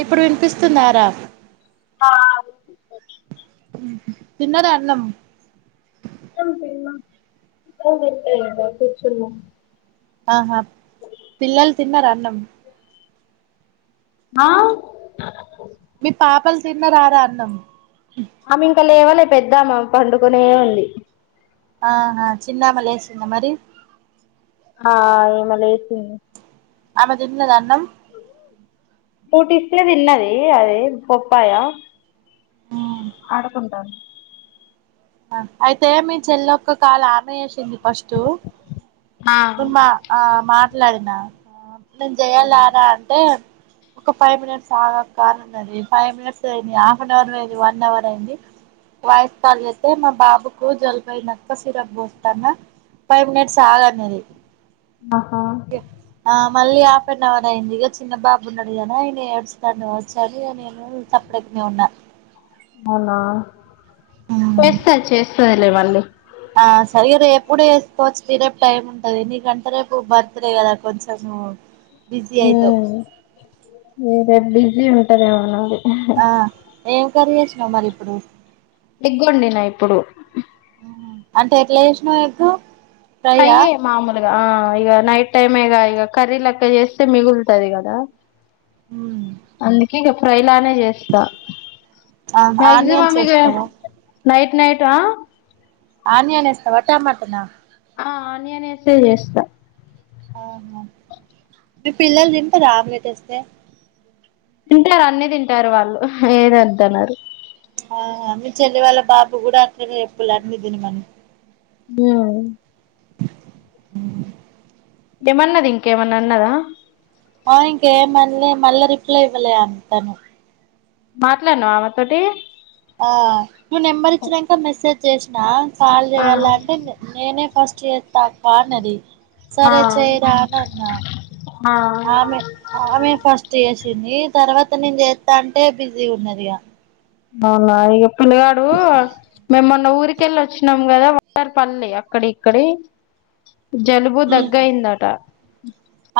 ఇప్పుడు వినిపిస్తుందా రా ఆ వినిపిస్తుంది తిన్నారా అన్నం అన్నం తిన్నాం కూర్చున్నాం ఆహా పిల్లలు తిన్నారా అన్నం ఆ మీ పాపలు తిన్నారా రా అన్నం ఆమె ఇంకా లేవలే పెద్దామా పండుకొనే ఉంది ఆహా చిన్నామా లేచిందా మరి హా ఇమా లేచింది ఆమె తిన్లేదా అన్నం ఫ్రూట్ ఇస్తే తిన్నది అది పప్పాయ ఆడుకుంటానఉంది అయితే మీ చెల్లోక్క కాల ఆపేసింది ఫస్టు ఆ ఇప్పుడు మా ఆ మాట్లాడినా నేను అవునా చెయ్యల్లరా అంటే ఒక ఫైవ్ మినిట్స్ ఆగక్క అనన్నది ఫైవ్ మినిట్స్ అయింది హాఫ్ అన్ అవర్ అది వన్ అవర్ అయింది వాయిస్ కాల్ చేస్తే మా బాబుకు జలుబయింది అక్క సిరప్ పోస్తాన్న ఫైవ్ మినిట్స్ ఆగన్నది ఆహా ఆ మళ్ళీ హాఫ్ అన్ అవర్ అయింది ఇక చిన్న బాబు ఉన్నాడు కదా ఆయన ఏడుస్తన్నడేమో సర్లే నేను ఉన్నా అవునా చేస్తాది చేస్తదిలే మళ్ళీ ఆ సరిగా రేపూ వేసుకోవచ్చు రేపు టైం ఉంటది నీకంటే రేపు బర్త్ డే కదా కొంచెం బిజీ అయితావ్ ఏ రేపు బిజీ ఉంటదేమో నాది ఆ ఏం కర్రీ చేసినావు మరి ఇప్పుడు ఎగ్ వండిన ఇప్పుడు అంటే ఎట్లా చేసినవు చెప్పు ఫ్రై యే మామూలే ఆ ఇక నైట్ టైమ్ ఇక ఇక కర్రీ లెక్క చేస్తే మిగుల్తది కదా అందుకే ఇక ఫ్రై లానే చేస్తా మాక్సిమం ఆనియన్స్ ఇక వేస్తావా నైట్ నైట్ ఆనియన్ వేస్తావా టమాటానా ఆ ఆనియన్ వేసి చేస్తా ఆహా మీ పిల్లలు తింటరా ఆమ్లెట్ వేస్తే తింటారు అన్ని తింటారు వాళ్ళు ఏది వద్దనరు ఆహా మీ చెల్లి వాళ్ళ బాబు కూడా అక్కడే చెప్పు అన్ని తినమని ఉమ్ హ్మ్ ఏమన్నాది ఇంకా ఏమన్నా అన్నదా ఆ ఇంకేం అనలే మళ్ళ రిప్లై ఇవ్వలే తను మాట్లాడినావా ఆమె తోటి ఆ నంబర్ ఈచినక మసాజ్ చేసిన కాల్ ఆ చేయాల అంటే నేనే ఫస్ చేస్తా అక్క అన్నది ఆ సరే చేరానా అన్నా అమే ఆమే ఫస్ట్ చేసింది తర్వాత నేను చేస్తా అంటే బిజీ ఉన్నదిగా అవునా ఇక పిల్లిగాడు మేమ్మొన్న ఊరికెళ్ళి వచ్చినాము కదా వాంటర్ పడలే అక్కడి ఇక్కడి జలుబు ఉమ్ దగ్గ అయిందట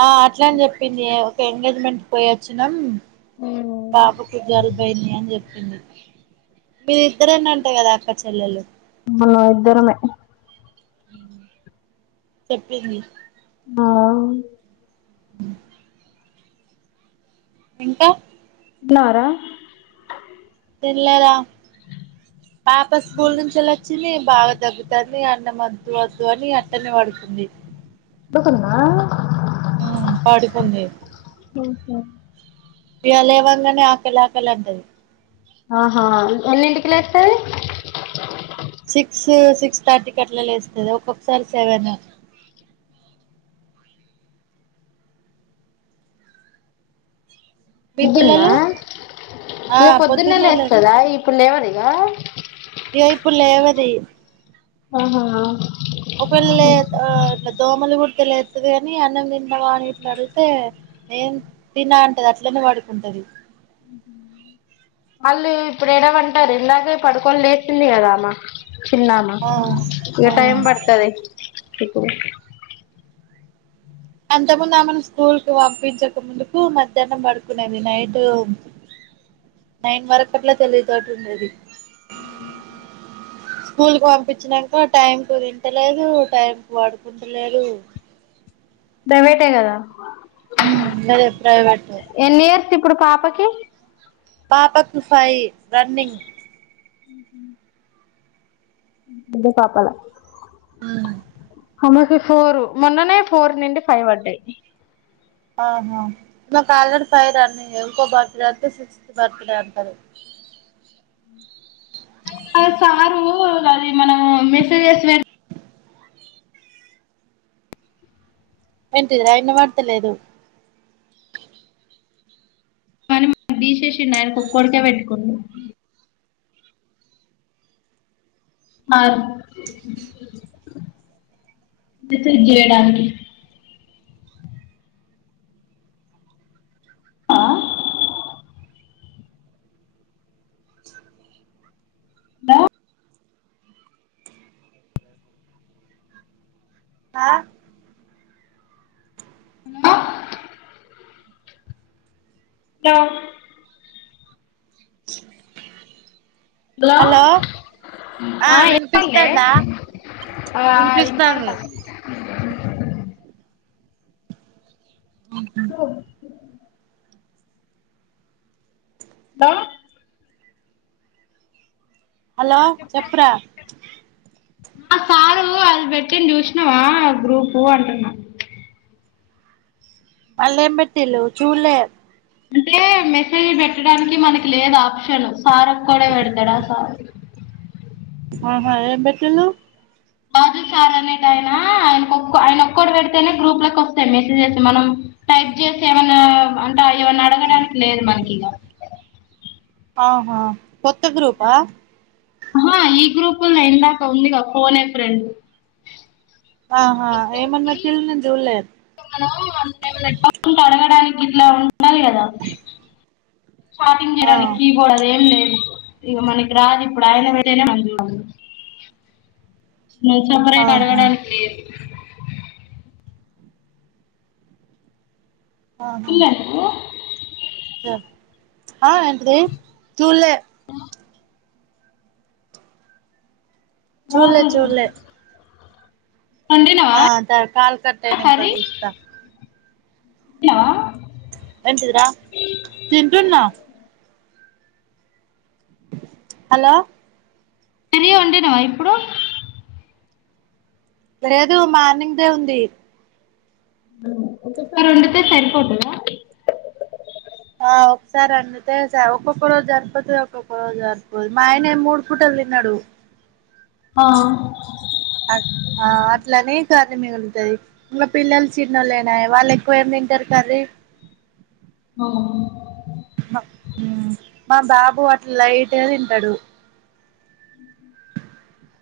ఆ అట్లనే చెప్పింది ఒక ఎంగేజ్మెంట్ పోయొచ్చినం ఉ బాబు కి జలుబు అయింది అని చెప్ మీరు ఇద్దరన్న అంటాయి కదా అక్క చెల్లెలు అవును ఇద్దరమే చెప్పంది ఆ అ ఇంకా తిన్నారా తిల్లరా పాప స్కూల్ నుంచి వెళ్ళి వచ్చింది బాగా తగ్గుతుంది అన్నం వద్దు వద్దు అని అంటని పడుకుంది పడుకుందా ఉమ్ పడుకుంది మ్మ్ హ్మ్ ఇ్యలవంగానే ఆకలి ఆకలి అంటది ఆహా ఎన్ని ఇంటికి లేస్తాది సిక్స్ సిక్స్ థర్టీ కి అట్లా లేస్తుది ఒక్కొక్కసారి సెవెన్ అ మీ పొద్దున్న పిల్లలు ఆ ఇక పొద్దున్నే లే లేస్తుందా ఇప్పుడు లేవదు ఇక ఏయిపుల్ల లేవది ఆ ఒకేళ దోమలు గు లేస్తుది కాని అన్నం తిన్నావా అని ఇట్లా అడితే ఏం తిన్నా అంటది అట్లనే పడుకుంటది వాళ్ళు ఇప్పుడు ఎడవంటారు ఇందలాగే పడుకోని లేచంది కదా అమ్మ తన్నామా ఆ ఇక టైం ఆ పడుతది ఇప్పుడు అంత ముందు ఆమెను స్కూల్ కి పంపించక ముందుకు మధ్యాహ్నం పడుకునేది నైట్ నైన్ వరకుట్లా తెలివితోట ఉంది హ స్కూల్ కు పంపించినాక టైం కు తింటలేదు టైం కు పడుకుంటలేదు అ దయేటే కదా అది అభిప్రాయ పట ఎన్ని ఇయర్స్ ఇప్పుడు పాపకి పాప కుఫయి రన్నింగ్ హ అంటే పాపాల ఆ అ ఫోర్ మొన్ననే ఫోర్ నుండి ఫైవ్ అడ్డాయి ఆహా మాకు ఆల్రెడ ఫైర్ అన్ని ఇకో బర్త్ డే అంతే సిక్స్త్ బర్త్ డే అంటది అ అద సారు అది మనము మెసజస్ ఏంటిది ఆయన వాడతలేదు దీశేషీ నయరుకుప్పడుక పెట్టుకున్నా ఆ మెసేజ్ చేయడానికి ఆ ద ఆ హలో హలో హలో ఆ ఏం అయిదే ఆ ఆ వినిపిస్తాంది ఇన్పడ్తాంది దా అలో చెప్పురా ఆ సారూ అది బెట్టిండ్ జూష్నవా గ్రూపూ అంటున్నా అల్లేం బెట్టిల్లు చూల్లే అంటే మెసేజ్ పెట్టడానికి మనకి లేదు ఆప్షన్ సారొక్కడే పెడతడా సారు ఆహా ఏం బెట్టిల్లూ బాబ్జీ సారానేటాయనా ఆయన కొక్క ఆయనొక్కడు పెడితేనే గ్రూప్లకొస్తయ్ మెసేజెస్ మనం టైప్ జేసెమన్నా అంటా ఏమన్నడగడానికి లేదు మనకిగా ఆహా కొత్త గ్రూపా ఆహా ఈ గ్రూపుల్నే ఇందాక ఉందిగా ఫనే ఫ్రెండ్ ఆహా ఏమన్ బెట్టిల్ నేన్ జూల్లే మనమూ ఏమన్న డౌట్లుంటె అడగడానిక్గిట్లా ఉండాలి గదా షాపింగ్ ఆ జేయడానికీబోర్డ్ అదేం లేదు ఇగ మనకి రాదిప్పుడు ఆయన పెడేనే మనం జూడాలి మనం సపరేట్ ఆహా అడగడానికి లేదు ఆహా లేదు ద ఆ ఏంటిదీ చూల్లే పిల్లలు తర్వాత చూల్లే చూల్లే వండినవా ఆ సరె కాల్ కట్టైనంక జూస్త తిన్నవా ఏంటిదిరా తింటున్నా హలో తినీ వండినవా ఇప్పుడూ లేదూ మార్నింగ్దే ఉంది ఒక్కసారొండుతే సరిపోతదా ఆ ఒక్సారొండుతే స ఒక్కొక్క రోజు జరిపోతది ఒక్కొక్క రోజు జరిపోదు మా ఆయనె మూడు పుటలు తిన్నడూ అట్ ఆ అట్లని కర్రీ మిగులుతది ఇగ పిల్లలు చిన్నోళ్లేనాయే వాళ్లెక్కువ ఏం దింటరు కర్రీ [inaudible] మ మా బాబు అట్ల లైట్ గ తింటడు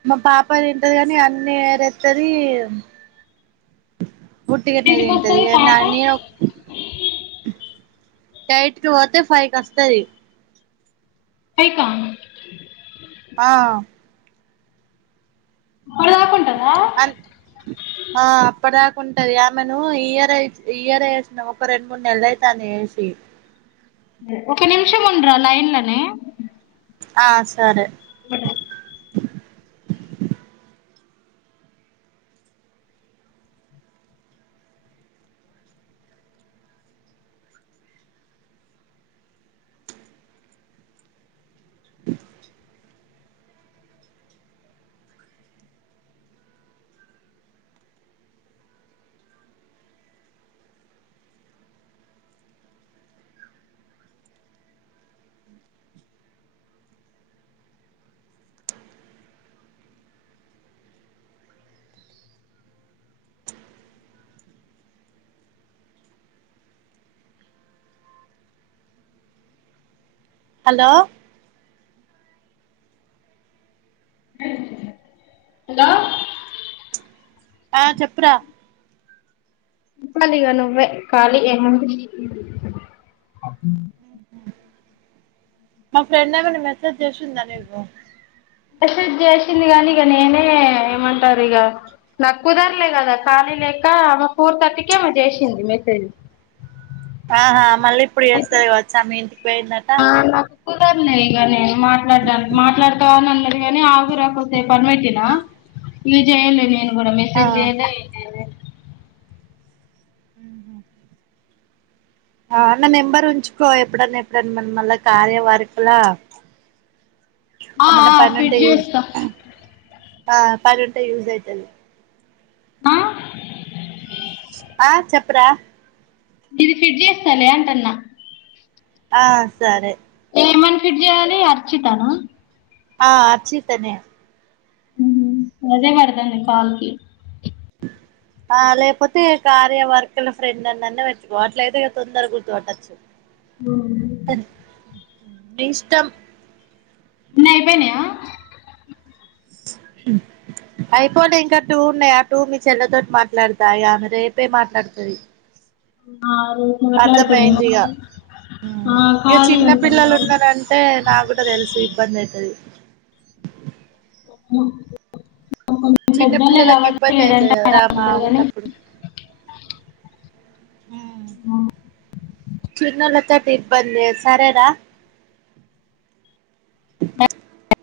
మా పాప తింటది గని అన్నీ ఏరేత్తదీ వుట్టిగనే ఇంటికి తింటది వస్తుంది ఇగ నా పాట నేను టైట్కి పోతే ఫై కస్తది ఫై కా ఆ ఇప్పుడు దాకా ఉంటుందా అన్ ఆ అప్పుడ్ దా ఉంటది ఆమెనూ ఈ ఇయరే ఇయరే ఏసినం ఒక్క రెండ్ మూడ్ నెల అయితాంది ఏసి ఒక నిమిషం ఉండురా లైన్లనే ఆ సరె [unintelligible] హలో హలో ఆ చెప్పురా చెప్పాలిగ నువ్వే ఖాళి ఏముంది మా ఫ్రెండ్ ఏమన్న మెసేజ్ జేషిందా నీకు మేసేజ్ జీషింది గనిగ నేనే ఏమంటరిగా నాక్కుదర్లే గదా ఖాళీ లేకా ఆమె ఫోర్ థర్టీకేమో జేషింది మెసేజ్ ఆహా మళ్ళిప్పుడు అయితే జేస్తది గవచ్చు ఆమె ఇంటికి పోయిందట కుదర్లేదు ఇగ నేను మాట్లాడానికి మాట్లాడుతావా గానే ఆవి రాకతే పర్మటినా [unintelligible] నేను ఆ మెసజ్ ఆహ ఆ న ఎంబరు ఉంచుకో ఎప్పుడన్నా ఎప్పుడడి మన మళ్ళా కార్యవర్కులా [unintelligible] ఆ ఏమన్నా ఆ పని ఫిట్ ఉంటాడు యూస్ చేస్తా ఆ పని ఉంటె యూస్ అవుతాధి ఆ అప్పురా ఇది ఫిడ్ చేస్తాను అంటన్నా ఆ సరే లేమన్ ఫిడ్ చేయ్యాలి అర్చితనా ఆ అచితనేే అదే పడదాం కాల్కి [unintelligible] ఆ లేకపోతే కార్యవర్కల ఫ్రెండ్ అన్నన్న పెట్టుకో అట్ల అయితే తొందర గుర్తుోట్టచ్చు ఆ ఇష్టం అన్ని అయ్‌పోయినాయ [unintelligible] అయిపోలే ఇంకా టూ ఉన్నాయి ఆ టూ మీ చెల్లతోటి మాట్లాడతాయి ఆమె రేపే మాట్లాడుతుది ఆ ఇగ [unintelligible] ఇక ఖాళీ చిన్న ఉంటుంది పిల్లలు మేడం ఉన్నారంటే నాకు కూడా తెలుసు ఇబ్బంది అవుతుది ఉ చిన్న పెడ్డోలీ పిల్లలకి గబట్ ఇబ్బంది ఏంట అయితది కదరా మా ఉన్నప్పుడు ఆ చిన్నోలతోని ఇబ్బంది సరే రా బ [unintelligible]